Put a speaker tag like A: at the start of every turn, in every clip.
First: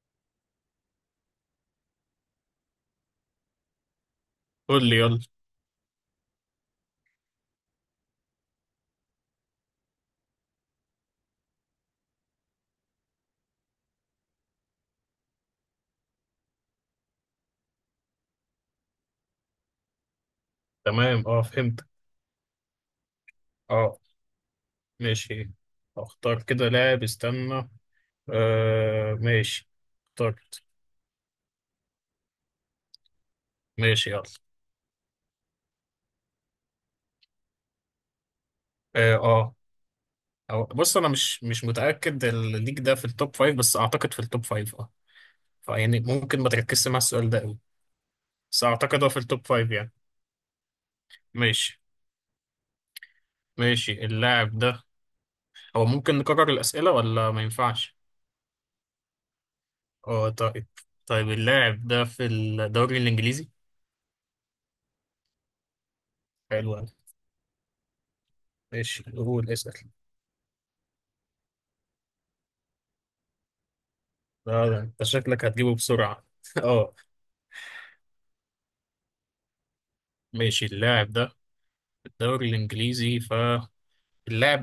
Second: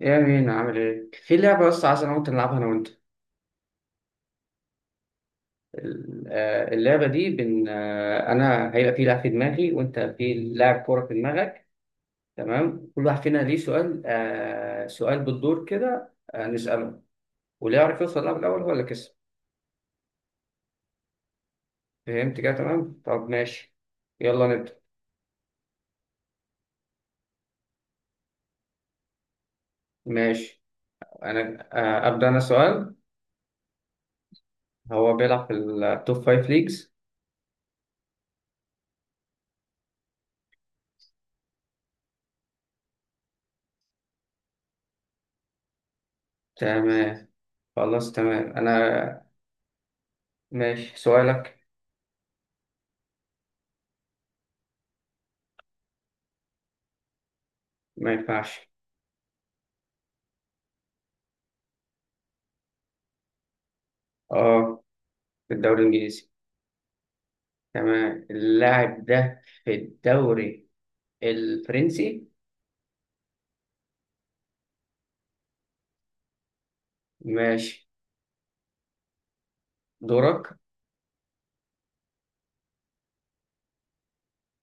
A: ايه يا مين عامل ايه؟ في لعبة بس عايز انا وانت نلعبها انا وانت.
B: قول لي يلا.
A: اللعبة دي بن آه، انا هيبقى في لاعب في دماغي وانت في لاعب كورة في دماغك. تمام، كل واحد فينا ليه سؤال بالدور كده، نسأله. واللي يعرف يوصل لها الاول هو اللي كسب.
B: تمام، فهمت.
A: فهمت كده تمام؟ طب ماشي،
B: اه
A: يلا نبدأ.
B: ماشي. اختار كده لاعب، استنى. آه ماشي.
A: ماشي،
B: اخترت.
A: انا ابدأ انا سؤال.
B: ماشي يلا.
A: هو بيلعب في التوب فايف ليجز.
B: اه اه. بص، انا مش متأكد الليج ده في التوب فايف، بس اعتقد في التوب فايف اه. فيعني ممكن ما تركزش مع
A: تمام،
B: السؤال ده قوي.
A: خلاص تمام.
B: بس اعتقد
A: انا
B: هو في التوب فايف يعني.
A: ماشي سؤالك.
B: ماشي. ماشي اللاعب ده، هو ممكن نكرر الأسئلة ولا ما ينفعش؟
A: ما ينفعش.
B: اه طيب. طيب اللاعب ده في الدوري الإنجليزي؟
A: اه، في الدوري الإنجليزي.
B: حلو أوي.
A: تمام،
B: ماشي
A: اللاعب ده
B: قول اسأل.
A: في الدوري الفرنسي.
B: لا ده انت شكلك هتجيبه بسرعة. اه
A: ماشي دورك.
B: ماشي. اللاعب ده في الدوري الانجليزي، فاللاعب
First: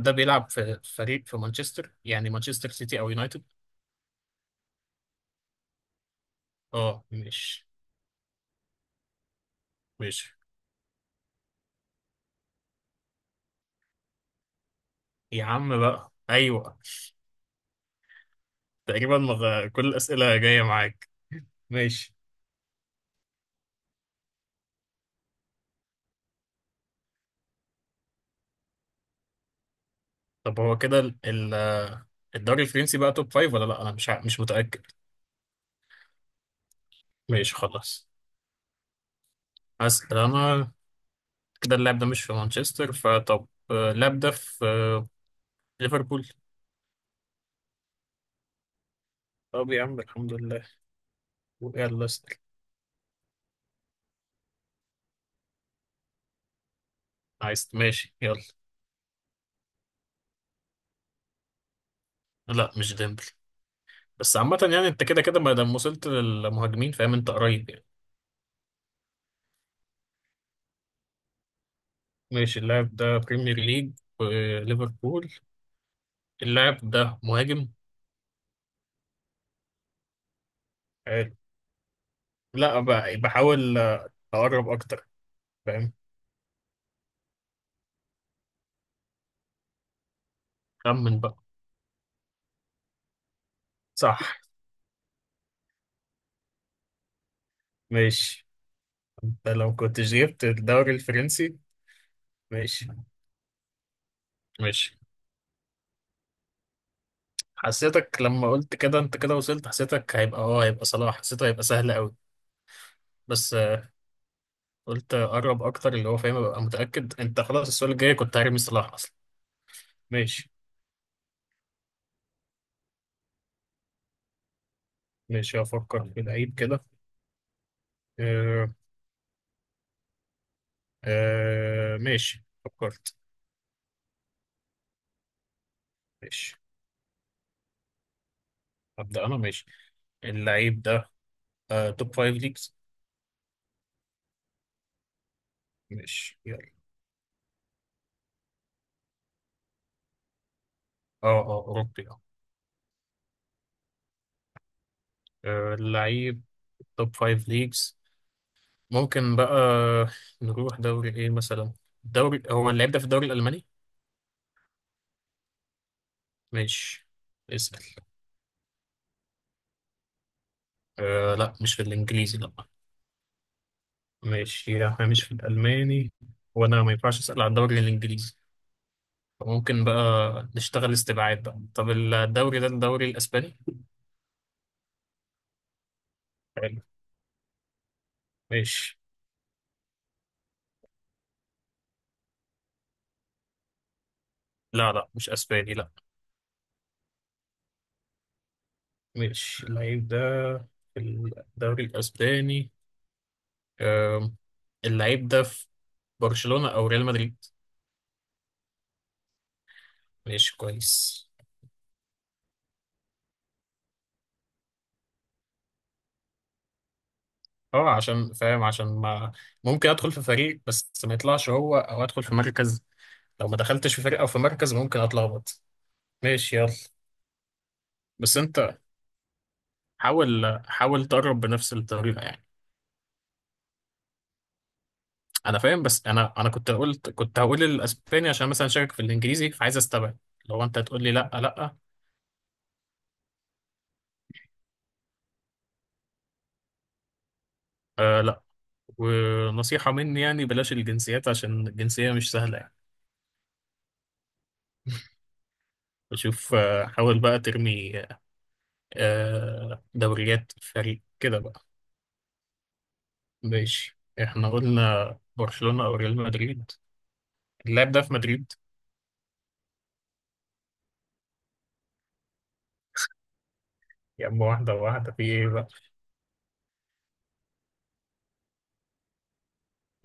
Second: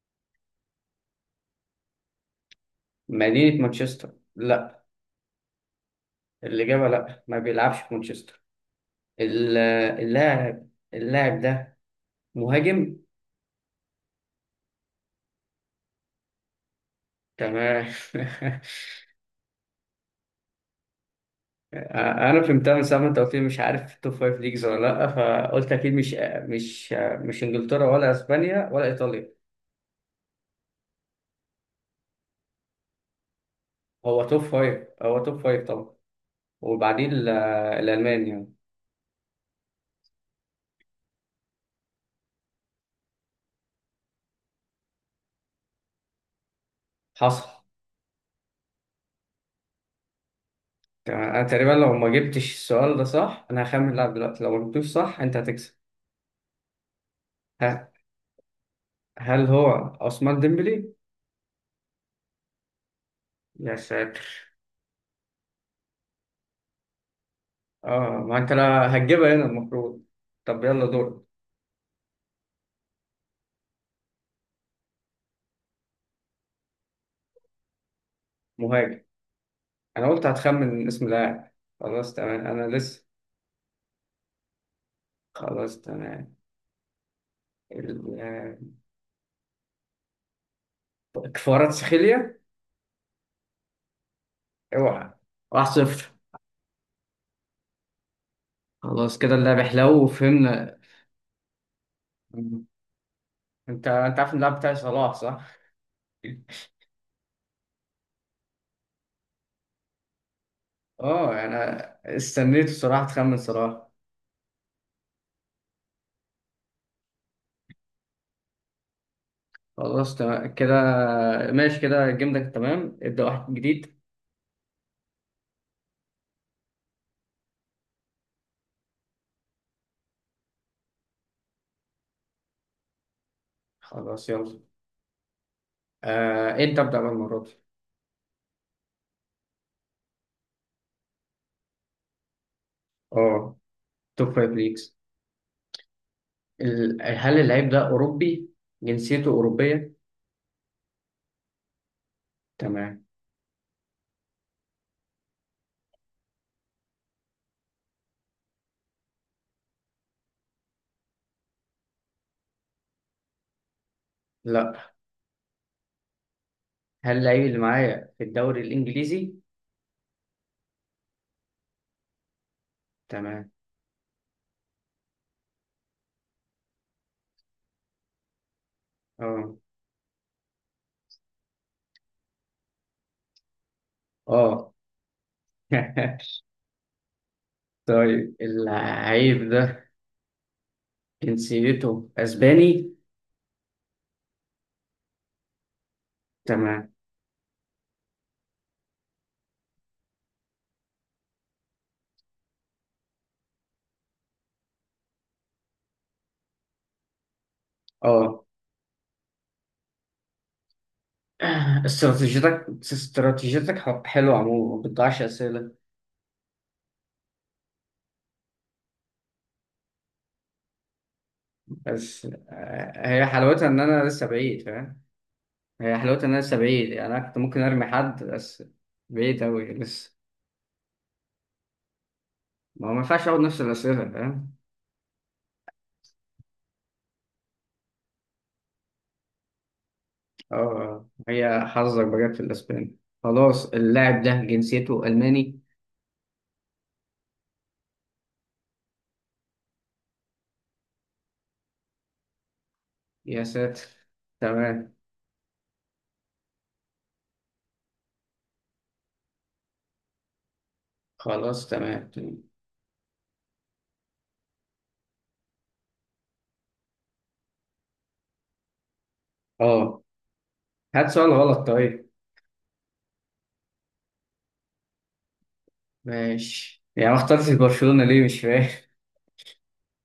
B: ده بيلعب في فريق في مانشستر، يعني مانشستر سيتي او يونايتد.
A: مدينة مانشستر، لا. الإجابة
B: اه
A: لا، ما
B: مش
A: بيلعبش في مانشستر. ال-
B: مش
A: اللاعب اللاعب ده مهاجم.
B: يا عم بقى، ايوه.
A: تمام.
B: تقريبا كل الاسئلة جاية معاك. ماشي.
A: أنا فهمتها من ساعة ما أنت قلت لي مش عارف توب فايف ليجز ولا لأ، فقلت أكيد مش مش إنجلترا ولا أسبانيا ولا إيطاليا.
B: طب هو كده الدوري الفرنسي بقى توب فايف ولا لا؟ انا
A: هو
B: مش
A: توب
B: متأكد.
A: فايف، هو توب فايف طبعا. وبعدين
B: ماشي خلاص،
A: الألمان يعني.
B: هسأل انا كده. اللاعب ده مش في مانشستر، فطب اللاعب ده في ليفربول؟
A: حصل.
B: طب يا عم الحمد لله.
A: تمام انا تقريبا لو
B: يلا
A: ما
B: اسأل.
A: جبتش السؤال ده صح انا هخمن اللاعب دلوقتي، لو ما جبتوش صح انت هتكسب.
B: عايز
A: ها،
B: ماشي يلا.
A: هل هو عثمان ديمبلي؟
B: لا مش ديمبلي.
A: يا
B: بس
A: ساتر.
B: عامة يعني، انت كده كده ما دام وصلت للمهاجمين فاهم انت قريب يعني.
A: اه، ما انت لا هتجيبها هنا المفروض. طب يلا دور.
B: ماشي، اللاعب ده بريمير ليج وليفربول، اللاعب ده مهاجم.
A: مهاجم. انا قلت هتخمن اسم
B: حلو.
A: اللاعب. خلاص تمام انا
B: لا
A: لسه.
B: بقى بحاول اقرب اكتر.
A: خلاص
B: فاهم.
A: تمام. ال- آه،
B: خمن بقى.
A: كفارات سخيليا.
B: صح.
A: اوعى. واحد صفر.
B: ماشي.
A: خلاص كده
B: انت
A: اللعب
B: لو
A: حلو
B: كنتش جبت
A: وفهمنا.
B: الدوري الفرنسي.
A: انت
B: ماشي.
A: انت عارف إن اللاعب بتاعي
B: ماشي،
A: صلاح صح؟
B: حسيتك لما قلت كده، انت كده وصلت، حسيتك هيبقى اه هيبقى صلاح،
A: اه،
B: حسيته هيبقى
A: انا
B: سهل قوي.
A: استنيت بصراحة تخمن
B: بس
A: صلاح.
B: قلت اقرب اكتر اللي هو فاهم ابقى متاكد. انت خلاص السؤال الجاي كنت هرمي صلاح اصلا.
A: خلاص
B: ماشي.
A: تمام كده. ماشي كده الجيم ده تمام، ابدأ واحد جديد.
B: ماشي هفكر في لعيب كده. آه. آه ماشي فكرت.
A: خلاص يلا.
B: ماشي.
A: آه، انت ابدأ بقى المرة دي.
B: ابدا انا ماشي، اللعيب ده آه توب فايف ليجز.
A: اه، توب فايف ليجز.
B: ماشي يلا.
A: هل اللعيب ده أوروبي؟ جنسيته أوروبية.
B: اه اه اوروبي اه.
A: تمام.
B: اللعيب توب فايف ليجز، ممكن بقى نروح دوري ايه مثلا؟ دوري، هو اللعيب ده في الدوري الالماني؟
A: لا،
B: ماشي.
A: هل اللعيب اللي
B: اسال.
A: معايا في الدوري الإنجليزي؟
B: آه لا مش في الانجليزي، لا.
A: تمام.
B: ماشي يعني احنا مش في الألماني، وأنا ما ينفعش أسأل على الدوري الإنجليزي،
A: اه
B: فممكن بقى نشتغل استبعاد بقى. طب الدوري ده الدوري الأسباني؟
A: اه.
B: حلو.
A: طيب
B: ماشي.
A: اللعيب ده جنسيته أسباني؟
B: لا لا مش أسباني، لا.
A: تمام.
B: ماشي، اللعيب ده في الدوري الأسباني أم، اللعيب ده في برشلونة أو ريال مدريد؟
A: اه.
B: ماشي كويس.
A: استراتيجيتك حلوة عموما، ما بتضيعش أسئلة.
B: اه عشان فاهم، عشان ما ممكن أدخل في فريق بس ما يطلعش هو، أو أدخل
A: بس
B: في مركز.
A: هي
B: لو ما
A: حلاوتها ان
B: دخلتش في
A: انا
B: فريق
A: لسه
B: أو في
A: بعيد
B: مركز ممكن
A: فاهم.
B: أتلخبط.
A: هي حلاوتها ان انا لسه
B: ماشي يلا.
A: بعيد، يعني انا كنت ممكن ارمي حد
B: بس
A: بس.
B: انت
A: بعيد اوي لسه.
B: حاول حاول تقرب بنفس الطريقه يعني.
A: ما هو ما ينفعش اقعد نفس الاسئله فاهم.
B: انا فاهم، بس انا كنت قلت، كنت هقول الاسباني عشان مثلا شاكك في الانجليزي، فعايز استبعد لو انت تقول لي لا.
A: هي
B: لا
A: حظك بجد في الاسباني. خلاص اللاعب ده جنسيته الماني.
B: آه لا. ونصيحه مني يعني، بلاش الجنسيات عشان الجنسيه مش سهله يعني.
A: يا ساتر. تمام،
B: بشوف آه، حاول بقى ترمي آه دوريات فريق كده بقى.
A: خلاص تمام تمام.
B: ماشي، احنا قلنا برشلونه او ريال مدريد، اللاعب ده في مدريد؟
A: اه، هات سؤال غلط طيب.
B: يا اما واحده واحده، في ايه بقى؟
A: ماشي، يعني ما اخترتش برشلونه ليه مش فاهم.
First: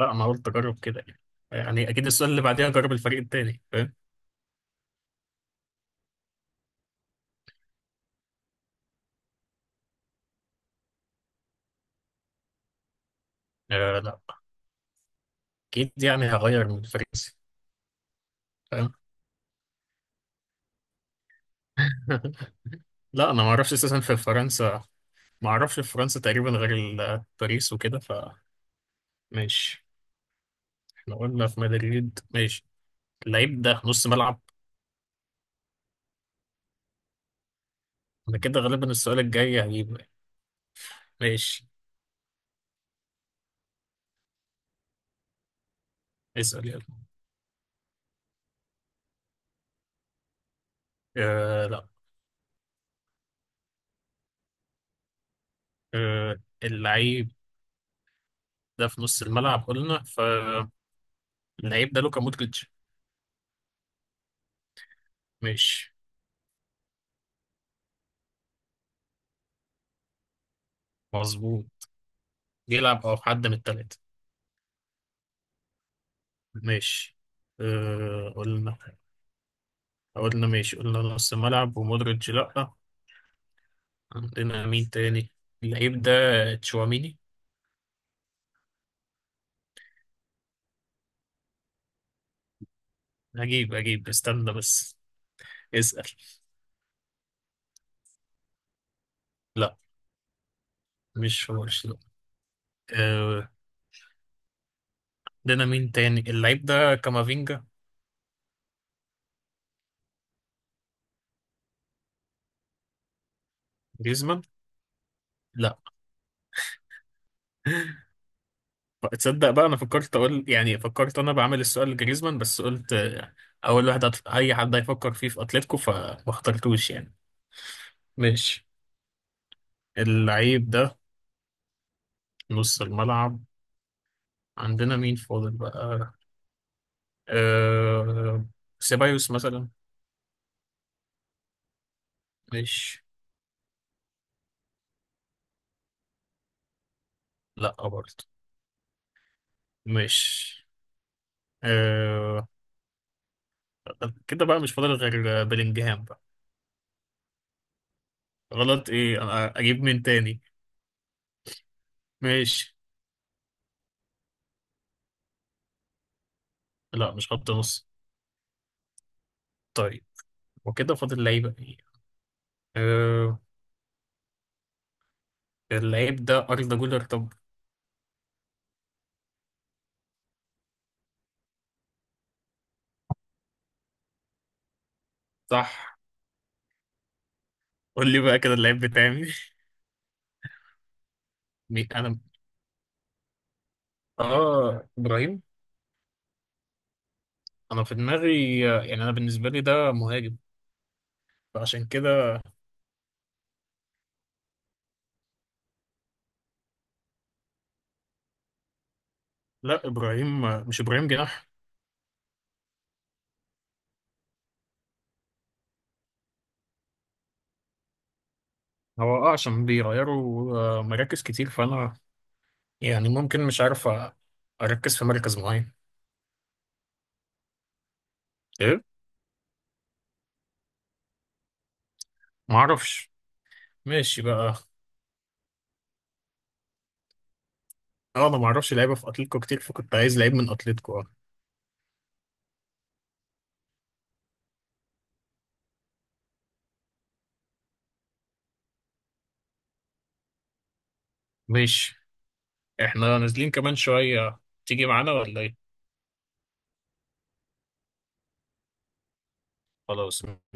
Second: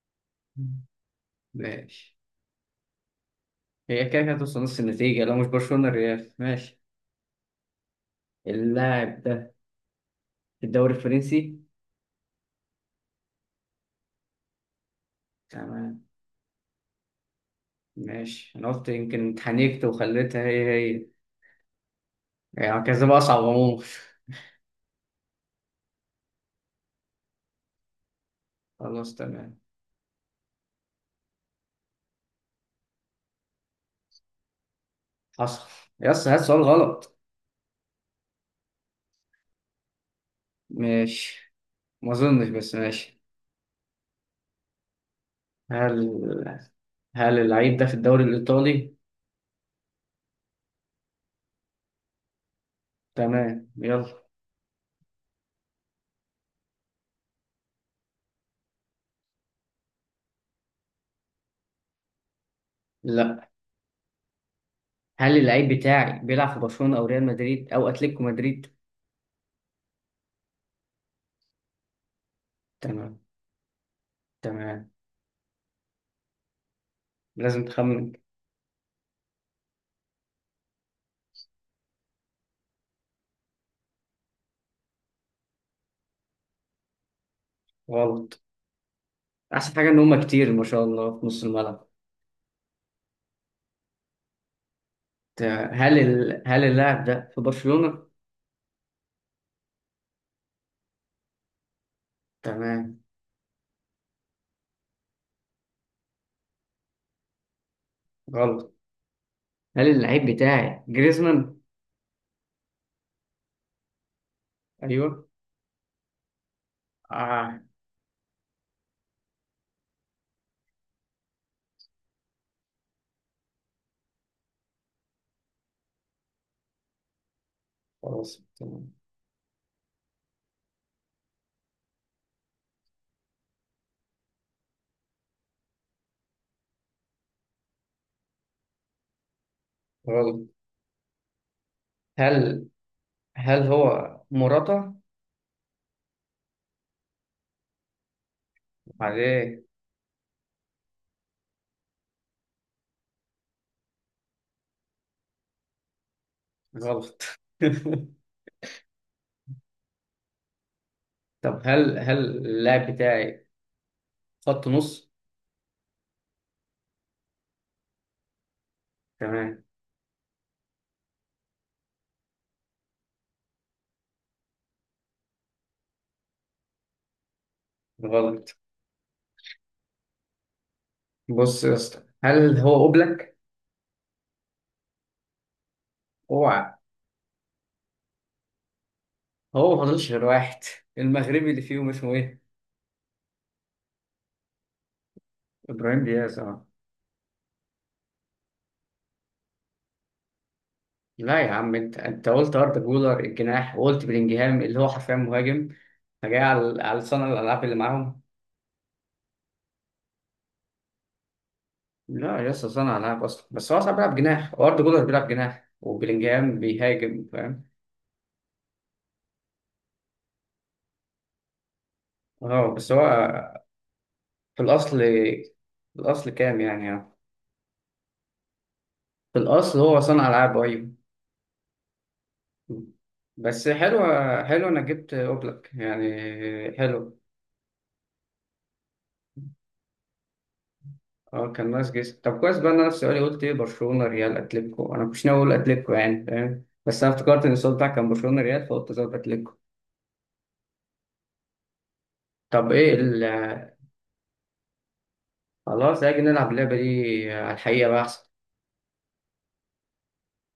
B: لا انا قلت اجرب كده يعني. يعني اكيد
A: ماشي.
B: السؤال اللي بعديها جرب الفريق التاني، فاهم؟
A: هي كده كده هتوصل نص النتيجه لو مش برشلونه الريال ماشي. اللاعب ده في الدوري الفرنسي.
B: آه لا. اكيد
A: تمام.
B: يعني هغير من الفرنسي.
A: ماشي انا قلت
B: فاهم.
A: يمكن اتحنكت وخليتها هي. يعني كذا بقى
B: لا انا
A: اصعب
B: ما اعرفش
A: عموما.
B: اساسا في فرنسا. ما اعرفش في فرنسا تقريبا غير باريس وكده.
A: خلاص تمام.
B: فماشي. احنا قلنا في مدريد، ماشي. اللعيب ده نص ملعب.
A: حصل. يس، هات سؤال غلط.
B: انا كده غالبا السؤال الجاي هجيبه.
A: ماشي.
B: ماشي
A: ما اظنش بس ماشي. هل
B: اسأل يلا.
A: هل اللعيب ده في الدوري الايطالي؟
B: آه لا.
A: تمام يلا.
B: آه اللعيب ده في نص الملعب قلنا، فاللعيب ده لوكا مودريتش؟
A: لا، هل اللعيب
B: ماشي.
A: بتاعي بيلعب في برشلونة او ريال مدريد او اتلتيكو مدريد؟
B: مظبوط، يلعب او
A: تمام
B: في حد من التلاتة.
A: تمام.
B: ماشي.
A: لازم تخمن.
B: آه قلنا، قلنا ماشي، قلنا نص ملعب ومودريتش لأ، عندنا مين تاني؟ اللعيب ده تشواميني.
A: غلط. احسن حاجة ان هما كتير ما شاء الله في نص الملعب.
B: هجيب هجيب استنى بس.
A: ت- هل
B: اسأل.
A: ال... هل اللاعب ده في برشلونة؟
B: لأ مش في برشلونة.
A: تمام.
B: آه، عندنا مين تاني؟ اللعيب ده كامافينجا.
A: غلط. هل اللعيب بتاعي جريزمان؟
B: جريزمان؟
A: ايوه.
B: لأ.
A: اه.
B: تصدق بقى، أنا فكرت أقول يعني، فكرت أنا بعمل السؤال لجريزمان، بس قلت أول واحد أي حد هيفكر فيه في أتلتيكو، فما اخترتوش يعني.
A: خلاص
B: ماشي.
A: تمام.
B: اللعيب ده نص الملعب، عندنا مين فاضل بقى؟ أه... سيبايوس مثلا؟
A: غلط. هل
B: مش
A: هل هو مراته
B: لا برضه.
A: عليه؟
B: مش أه... كده بقى مش فاضل غير بلينجهام بقى.
A: غلط.
B: غلط ايه؟ انا اجيب مين تاني؟
A: طب، هل
B: مش.
A: اللاعب بتاعي خط نص؟
B: لا مش خط نص؟
A: تمام.
B: طيب، وكده فاضل لعيبه ايه؟ أه... اللعيب ده أردا جولر طب.
A: غلط. بص يا اسطى، هل هو اوبلاك؟
B: صح.
A: اوعى.
B: قول لي بقى كده اللعيب بتاعي.
A: هو ما فاضلش غير واحد، المغربي اللي فيهم
B: مين؟
A: اسمه
B: انا
A: ايه؟
B: اه ابراهيم؟
A: ابراهيم دياز اه.
B: انا في دماغي يعني، انا بالنسبه لي ده مهاجم،
A: لا يا عم،
B: فعشان
A: انت
B: كده.
A: قلت اردا جولر الجناح، وقلت بلينجهام اللي هو حرفيا مهاجم. فجاي على صانع الالعاب اللي معاهم.
B: لا ابراهيم مش ابراهيم جناح.
A: لا لسه صانع العاب اصلا، بس هو اصلا بيلعب جناح، واردا جولر بيلعب جناح، وبلينجهام بيهاجم فاهم.
B: هو اه عشان بيغيروا مراكز كتير فانا
A: اه بس هو
B: يعني ممكن مش عارف
A: في
B: اركز
A: الاصل
B: في مركز
A: في
B: معين.
A: الاصل كام يعني اه.
B: ايه.
A: في الاصل هو صانع العاب ايوه.
B: ما اعرفش.
A: بس حلو،
B: ماشي بقى.
A: حلو انك جبت اوبلك يعني. حلو.
B: اه انا ما اعرفش لعيبه في اتلتيكو كتير، فكنت عايز لعيب من اتلتيكو اه.
A: اه كان ناقص جسم. طب كويس بقى إن انا في سؤالي قلت ايه برشلونه ريال اتلتيكو، انا مش ناوي اقول اتلتيكو يعني فاهم، بس انا افتكرت ان السؤال بتاعك كان برشلونه ريال فقلت زود اتلتيكو.
B: ماشي.
A: طب ايه
B: احنا
A: ال...
B: نازلين كمان شويه، تيجي معانا ولا ايه؟
A: خلاص هاجي نلعب اللعبه دي على الحقيقه بقى احسن.
B: خلاص.